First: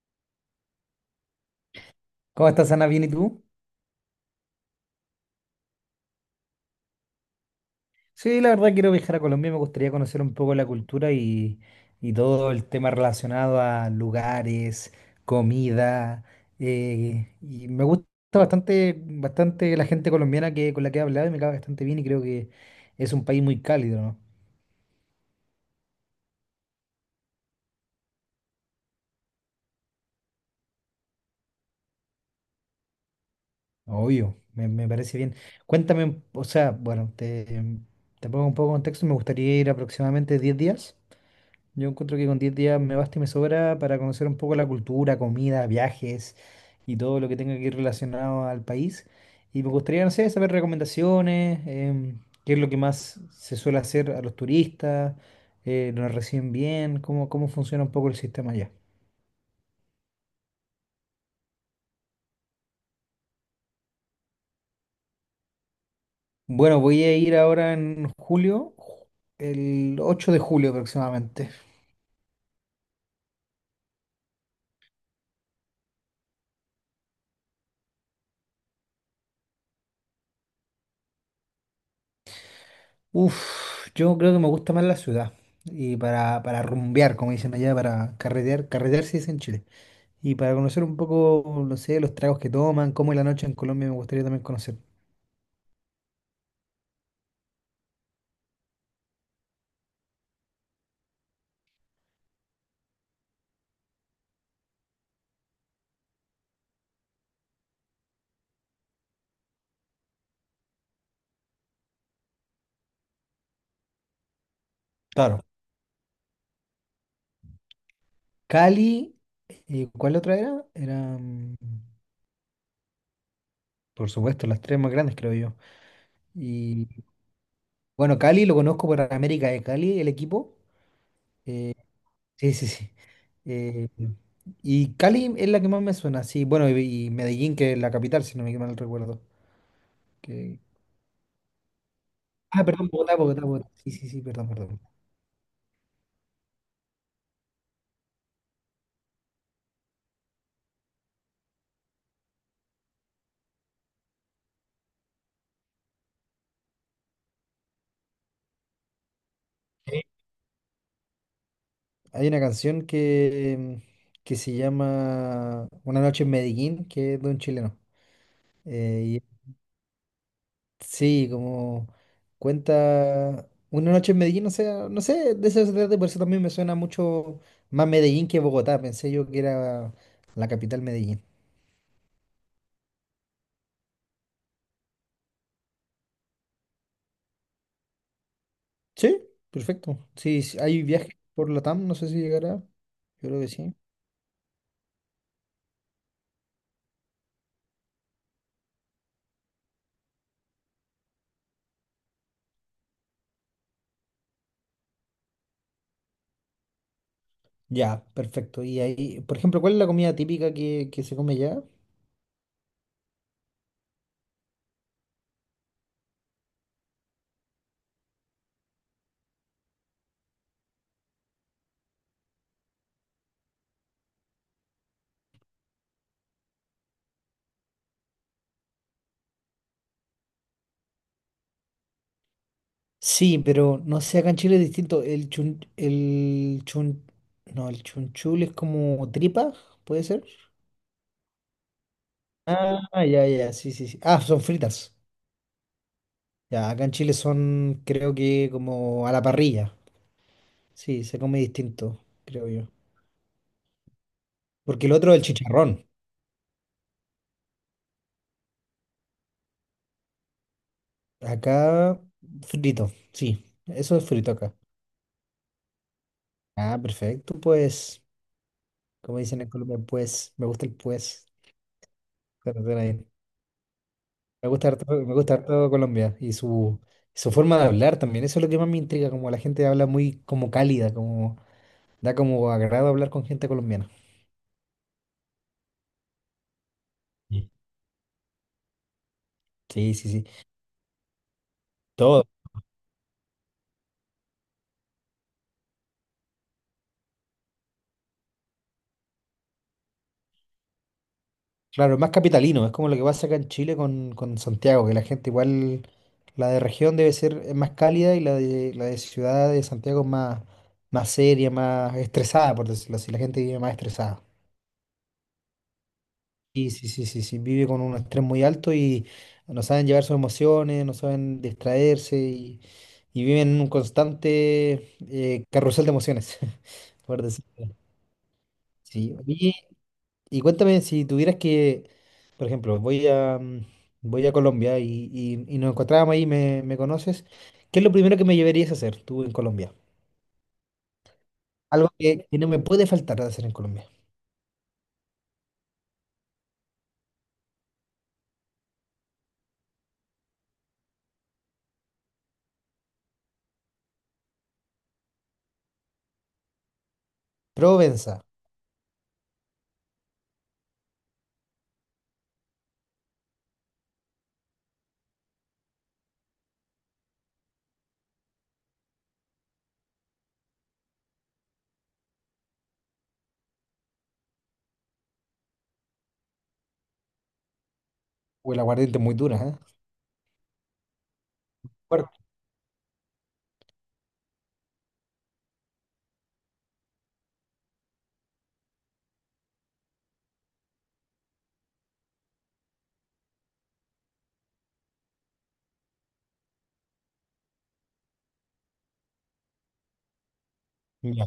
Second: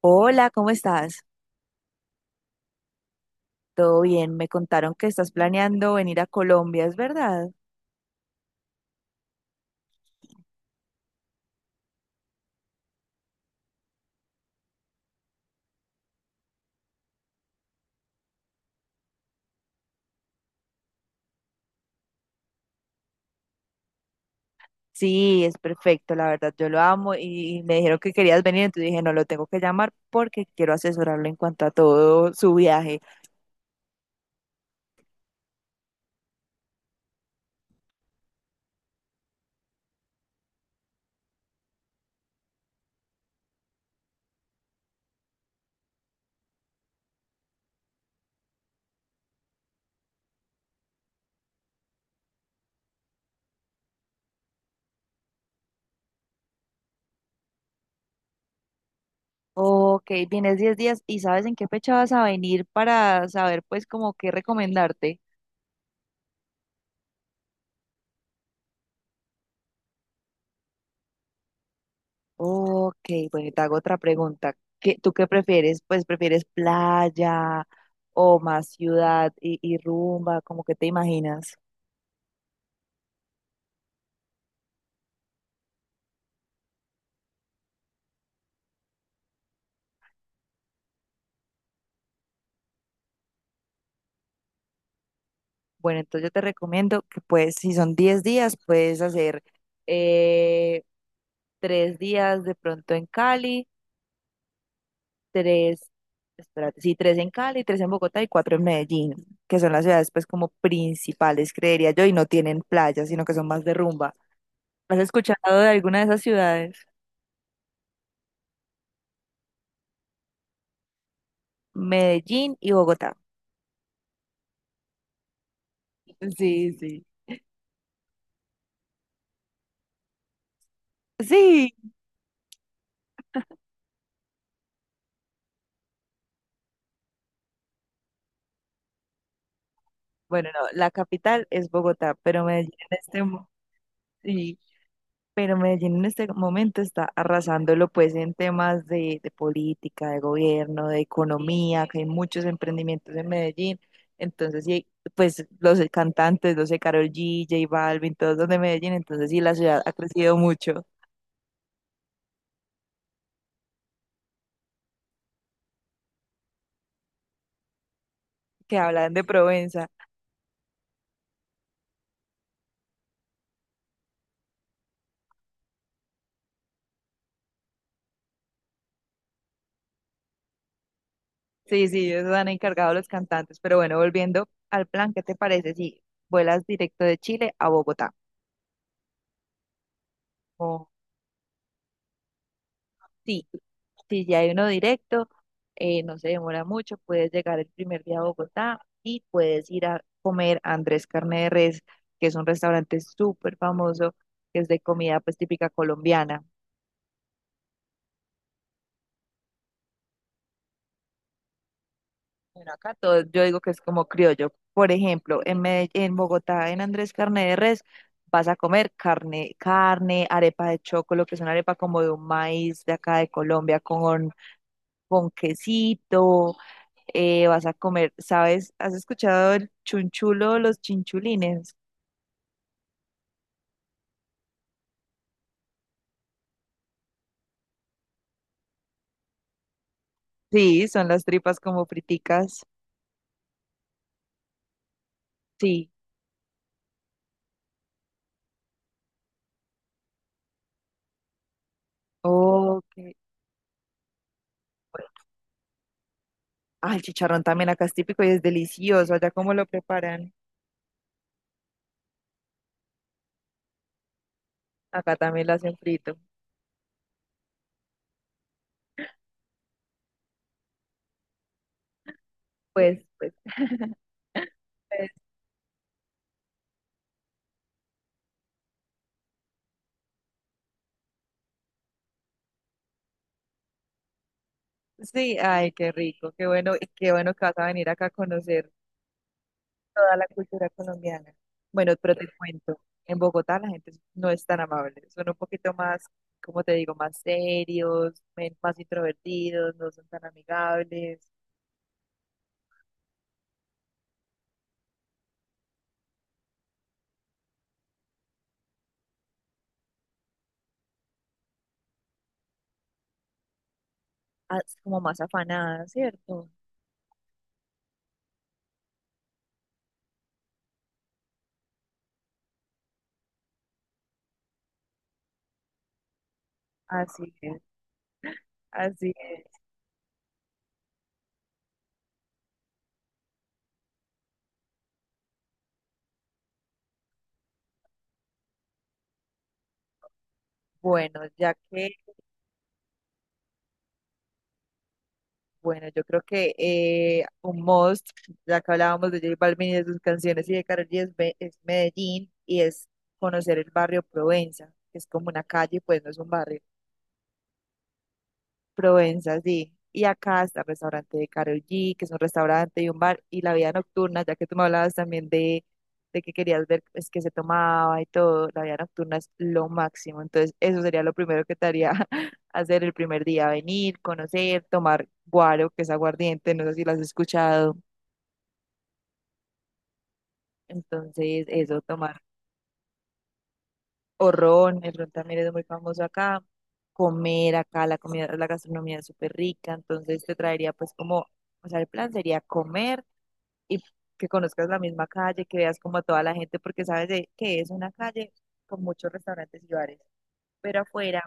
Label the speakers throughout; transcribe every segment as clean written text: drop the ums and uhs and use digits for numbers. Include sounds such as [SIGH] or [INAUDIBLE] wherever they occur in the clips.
Speaker 1: Hola, ¿cómo estás?
Speaker 2: ¿Cómo estás, Ana? ¿Bien y tú?
Speaker 1: ¿Todo bien? Me contaron que estás planeando venir a Colombia, ¿es verdad?
Speaker 2: Sí, la verdad quiero viajar a Colombia, me gustaría conocer un poco la cultura y todo el tema relacionado a lugares, comida. Y me gusta bastante, bastante la gente colombiana con la que he hablado y me cae bastante bien y creo que es un país muy cálido, ¿no?
Speaker 1: Sí, es perfecto, la verdad, yo lo amo y me dijeron que querías venir, entonces dije, no, lo tengo que llamar porque quiero asesorarlo en cuanto a todo su viaje.
Speaker 2: Obvio, me parece bien. Cuéntame, o sea, bueno, te pongo un poco de contexto, me gustaría ir aproximadamente 10 días. Yo encuentro que con 10 días me basta y me sobra para conocer un poco la cultura, comida, viajes y todo lo que tenga que ir relacionado al país. Y me gustaría, no sé, saber recomendaciones, qué es lo que más se suele hacer a los turistas, nos reciben bien, cómo, cómo funciona un poco el sistema allá.
Speaker 1: Ok, vienes 10 días y ¿sabes en qué fecha vas a venir para saber pues como qué recomendarte?
Speaker 2: Bueno, voy a ir ahora en julio, el 8 de julio aproximadamente.
Speaker 1: Ok, bueno, y te hago otra pregunta. ¿Qué, tú qué prefieres? Pues prefieres playa o más ciudad y rumba, ¿cómo que te imaginas?
Speaker 2: Uf, yo creo que me gusta más la ciudad. Y para rumbear, como dicen allá, para carretear, carretear se dice en Chile. Y para conocer un poco, no sé, los tragos que toman, cómo es la noche en Colombia, me gustaría también conocer.
Speaker 1: Bueno, entonces yo te recomiendo que pues si son 10 días, puedes hacer eh, 3 días de pronto en Cali, tres, espérate, sí, tres en Cali, tres en Bogotá y cuatro en Medellín, que son las ciudades pues como principales, creería yo, y no tienen playas, sino que son más de rumba. ¿Has
Speaker 2: Claro.
Speaker 1: escuchado de alguna de esas ciudades?
Speaker 2: Cali, ¿cuál otra era?
Speaker 1: Medellín y Bogotá.
Speaker 2: Por supuesto, las tres más grandes, creo yo.
Speaker 1: Sí,
Speaker 2: Y
Speaker 1: sí.
Speaker 2: bueno, Cali lo conozco por América de Cali, el equipo.
Speaker 1: Sí.
Speaker 2: Eh, sí, sí, sí. Eh, y Cali es la que más me suena, sí. Bueno, y Medellín, que es la capital, si no me mal recuerdo.
Speaker 1: Bueno,
Speaker 2: Que...
Speaker 1: no, la capital es Bogotá, pero
Speaker 2: Ah,
Speaker 1: Medellín
Speaker 2: perdón,
Speaker 1: en
Speaker 2: Bogotá,
Speaker 1: este
Speaker 2: Bogotá,
Speaker 1: momento.
Speaker 2: Bogotá. Sí, sí, sí, perdón, perdón.
Speaker 1: Pero Medellín en este momento está arrasándolo pues en temas de política, de gobierno, de economía, que hay muchos emprendimientos en Medellín. Entonces, sí, pues los cantantes, los de Karol G, J Balvin, todos los de Medellín. Entonces, sí, la ciudad ha crecido mucho.
Speaker 2: Hay una canción que se llama Una noche en Medellín, que es de un chileno.
Speaker 1: Que hablan
Speaker 2: Eh,
Speaker 1: de
Speaker 2: y
Speaker 1: Provenza.
Speaker 2: sí, como cuenta Una noche en Medellín, o sea, no sé, de eso se trata, por eso también me suena mucho más Medellín que Bogotá. Pensé yo que era la capital Medellín.
Speaker 1: Sí, sí, ellos han encargado los cantantes. Pero bueno, volviendo al plan, ¿qué te parece si vuelas directo de Chile a Bogotá?
Speaker 2: Sí, perfecto. Sí, sí, hay viajes por Latam, no sé si llegará. Yo creo
Speaker 1: Sí,
Speaker 2: que sí.
Speaker 1: si ya hay uno directo, no se demora mucho, puedes llegar el primer día a Bogotá y puedes ir a comer a Andrés Carne de Res, que es un restaurante súper famoso, que es de comida pues típica colombiana.
Speaker 2: Ya, perfecto. Y ahí, por ejemplo, ¿cuál es la comida típica que se come allá?
Speaker 1: Bueno, acá todo, yo digo que es como criollo. Por ejemplo, en en Bogotá, en Andrés Carne de Res, vas a comer carne, carne, arepa de chocolo, que es una arepa como de un maíz de acá de Colombia, con quesito vas a comer, ¿sabes? ¿Has escuchado el chunchulo o los chinchulines?
Speaker 2: Sí, pero no sé, acá en Chile es distinto. No, el chunchul es como tripa, ¿puede ser?
Speaker 1: Sí, son las tripas como friticas.
Speaker 2: Ah, ya, ya, sí, sí, sí. Ah, son fritas.
Speaker 1: Sí.
Speaker 2: Ya, acá en Chile son, creo que como a la parrilla. Sí, se come distinto, creo yo.
Speaker 1: Oh, Ok.
Speaker 2: Porque el otro es el chicharrón.
Speaker 1: Ah, el chicharrón también acá es típico y es delicioso. Allá cómo lo preparan.
Speaker 2: Acá, frito, sí. Eso es frito acá.
Speaker 1: Acá también lo hacen frito.
Speaker 2: Ah, perfecto, pues. Como dicen en Colombia, pues. Me gusta el pues. Se suena
Speaker 1: Pues,
Speaker 2: bien.
Speaker 1: pues. [LAUGHS] pues,
Speaker 2: Me gusta harto Colombia y su forma de hablar también. Eso es lo que más me intriga, como la gente habla muy como cálida, como da como agrado hablar con gente colombiana.
Speaker 1: Sí, ay, qué rico, qué bueno, y qué bueno que
Speaker 2: Sí,
Speaker 1: vas a venir acá a conocer
Speaker 2: sí, sí.
Speaker 1: toda la
Speaker 2: Sí.
Speaker 1: cultura colombiana. Bueno, pero
Speaker 2: Todo.
Speaker 1: te cuento, en Bogotá la gente no es tan amable, son un poquito más, como te digo, más serios, más introvertidos, no son tan amigables.
Speaker 2: Claro, es más capitalino, es como lo que pasa acá en Chile con Santiago, que la gente igual, la de región debe ser más cálida y la de ciudad de Santiago es más seria, más estresada, por decirlo así. La gente vive más estresada.
Speaker 1: Ah, es como más afanadas, ¿cierto?
Speaker 2: Sí, sí, sí, sí, sí, vive con un estrés muy alto y no saben llevar sus emociones, no saben distraerse y viven en un constante carrusel de emociones, [LAUGHS] por
Speaker 1: Así
Speaker 2: decirlo.
Speaker 1: es, así
Speaker 2: Sí. Oye,
Speaker 1: es.
Speaker 2: y cuéntame si tuvieras por ejemplo, voy a Colombia y nos encontrábamos ahí, me conoces, ¿qué es lo primero que me llevarías a hacer tú en Colombia?
Speaker 1: Bueno,
Speaker 2: Algo que no me puede faltar de hacer en Colombia.
Speaker 1: bueno, yo creo que un must, ya que hablábamos de J Balvin y de sus canciones y de Karol G es, es Medellín y es conocer el barrio Provenza, que es como una calle, pues no es un barrio.
Speaker 2: Provenza,
Speaker 1: Provenza, sí. Y acá está el restaurante de Karol G, que es un restaurante y un bar, y la vida nocturna, ya que tú me hablabas también de que querías ver es que se tomaba y todo, la vida nocturna es lo máximo. Entonces, eso sería lo primero que te haría [LAUGHS] hacer el primer día, venir, conocer, tomar guaro, que es aguardiente, no sé si lo has escuchado.
Speaker 2: o el aguardiente muy dura, ¿eh?
Speaker 1: Entonces, eso,
Speaker 2: Fuerte.
Speaker 1: tomar o ron, el ron también es muy famoso acá, comer acá, la comida, la gastronomía es súper rica, entonces te traería pues como... O sea, el plan sería comer, y que conozcas la misma calle, que veas como a toda la gente, porque sabes de que es una calle con muchos restaurantes y bares, pero afuera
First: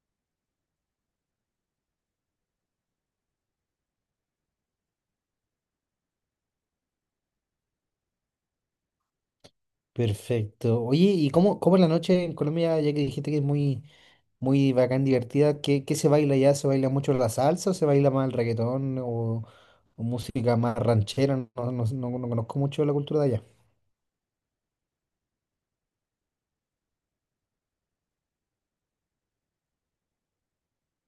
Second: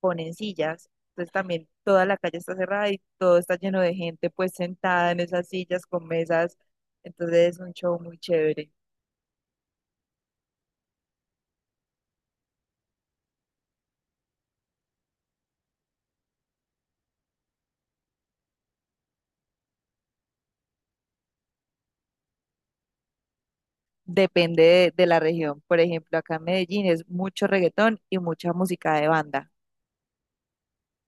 Speaker 1: ponen sillas, entonces también toda la calle está cerrada y todo está lleno de gente pues sentada en esas sillas con mesas, entonces es un show muy chévere.
Speaker 2: Perfecto. Oye, ¿y cómo es la noche en Colombia, ya que dijiste que es muy, muy bacán, divertida? ¿qué, se baila allá? ¿Se baila mucho la salsa o se baila más el reggaetón o música más ranchera? No, no, no, no no conozco mucho la cultura de allá.
Speaker 1: Depende de la región. Por ejemplo, acá en Medellín es mucho reggaetón y mucha música de banda,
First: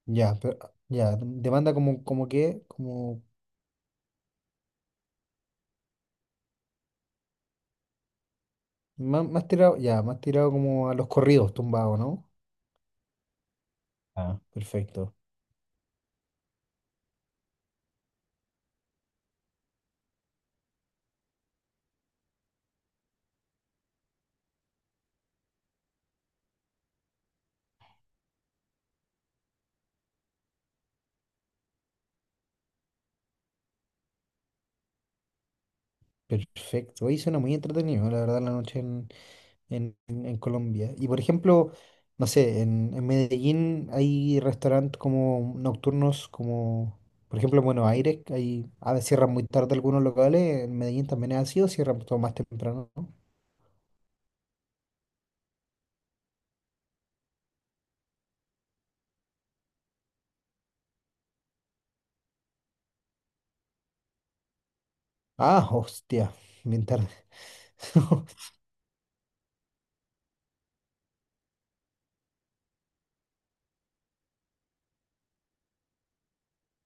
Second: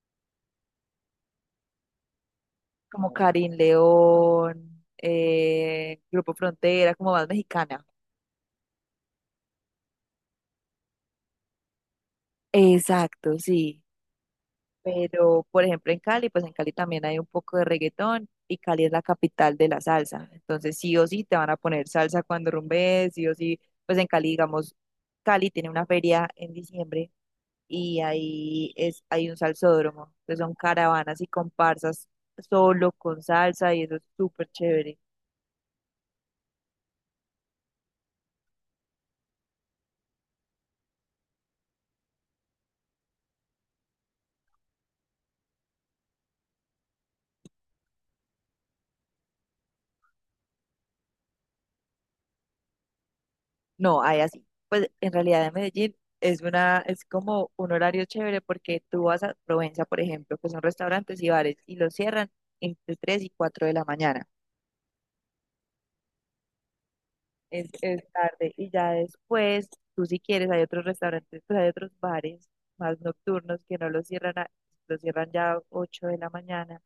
Speaker 2: Ya, pero, ya, demanda como, como que,
Speaker 1: como
Speaker 2: como
Speaker 1: Karin León, Grupo Frontera, como más mexicana.
Speaker 2: más, tirado, ya, más tirado como a los corridos tumbados, ¿no?
Speaker 1: Exacto, sí.
Speaker 2: Ah. Perfecto,
Speaker 1: Pero, por ejemplo, en Cali, pues en Cali también hay un poco de reggaetón y Cali es la capital de la salsa. Entonces, sí o sí te van a poner salsa cuando rumbes, sí o sí. Pues en Cali, digamos, Cali tiene una feria en diciembre y ahí es, hay un salsódromo. Entonces son caravanas y comparsas solo con salsa y eso es súper chévere.
Speaker 2: perfecto. Ahí suena muy entretenido, la verdad, la noche en Colombia. Y por ejemplo, no sé, en Medellín hay restaurantes como nocturnos, como por ejemplo en Buenos Aires, que hay, a veces cierran muy tarde algunos locales, en Medellín también es así, o cierran todo más temprano, ¿no?
Speaker 1: No, hay así. Pues en realidad en Medellín es una, es como un horario chévere porque tú vas a Provenza, por ejemplo, que son restaurantes y bares y los cierran entre 3 y 4 de la mañana.
Speaker 2: Ah, hostia, bien tarde.
Speaker 1: Es
Speaker 2: [LAUGHS]
Speaker 1: tarde. Y ya después, tú si quieres, hay otros restaurantes, pues hay otros bares más nocturnos que no los cierran, los cierran ya 8 de la mañana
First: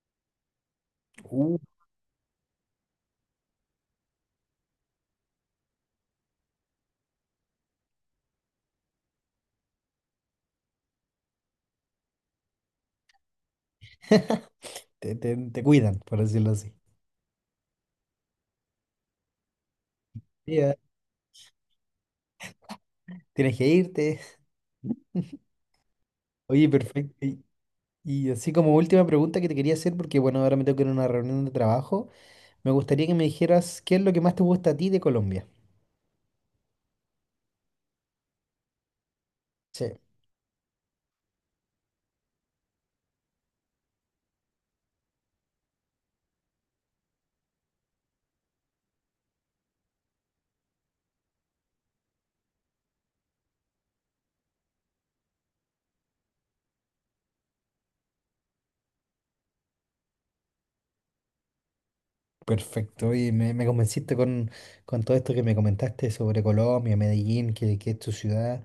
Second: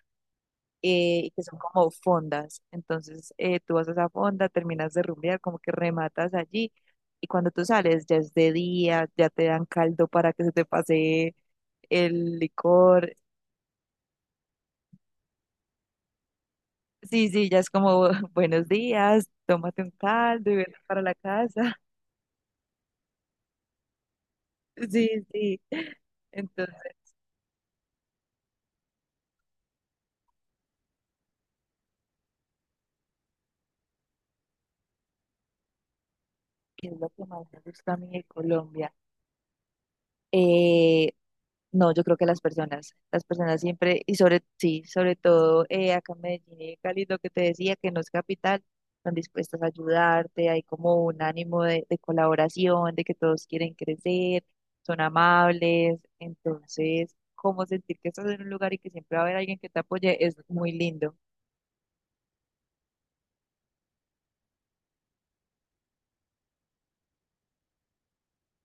Speaker 1: que
Speaker 2: Uh,
Speaker 1: son como fondas. Entonces tú vas a esa fonda, terminas de rumbear, como que rematas allí y cuando tú sales ya es de día, ya te dan caldo para que se te pase el licor.
Speaker 2: te cuidan, por decirlo así.
Speaker 1: Sí, sí, ya es como [LAUGHS] buenos días, tómate un caldo y vete
Speaker 2: Ya,
Speaker 1: para la casa. [LAUGHS]
Speaker 2: tienes que irte.
Speaker 1: Sí, sí.
Speaker 2: Oye,
Speaker 1: Entonces,
Speaker 2: perfecto. Y así como última pregunta que te quería hacer, porque bueno, ahora me tengo que ir a una reunión de trabajo, me gustaría que me dijeras qué es lo que más te gusta a ti de Colombia.
Speaker 1: ¿qué es lo que más me gusta a mí de Colombia?
Speaker 2: Sí.
Speaker 1: Eh, No, yo creo que las personas siempre, y sobre, sí, sobre todo acá en Medellín y Cali, lo que te decía, que no es capital, están dispuestas a ayudarte, hay como un ánimo de colaboración, de que todos quieren crecer, son amables, entonces, como sentir que estás en un lugar y que siempre va a haber alguien que te apoye es muy lindo.
Speaker 2: Perfecto, y me convenciste con todo esto que me comentaste sobre Colombia, Medellín, que es tu ciudad.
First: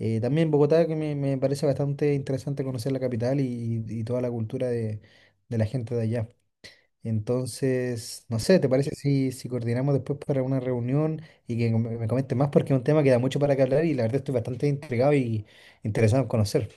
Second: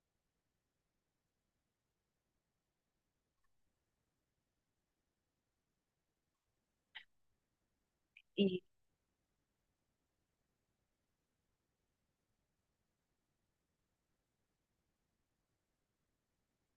Speaker 2: También Bogotá, que me parece bastante interesante conocer la capital y toda la cultura de la gente de allá. Entonces, no sé, ¿te parece si, si coordinamos después para una reunión y que me comentes más? Porque es un tema que da mucho para que hablar y la verdad estoy bastante intrigado y interesado en conocer.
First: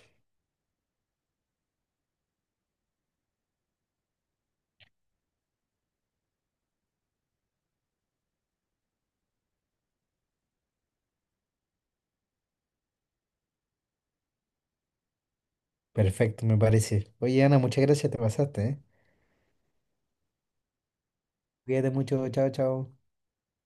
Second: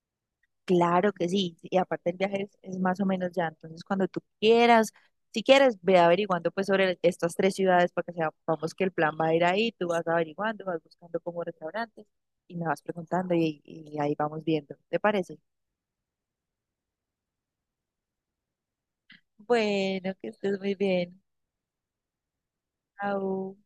Speaker 1: Claro que sí, y aparte el viaje es más o menos ya, entonces cuando tú quieras, si quieres, ve averiguando pues sobre estas tres ciudades para que sepamos que el plan va a ir ahí, tú vas averiguando, vas buscando como restaurantes y me vas preguntando y ahí vamos viendo, ¿te parece?
Speaker 2: Perfecto, me parece. Oye, Ana, muchas gracias, te pasaste, ¿eh?
Speaker 1: Bueno, que estés muy bien.
Speaker 2: Cuídate mucho, chao, chao.
Speaker 1: Au.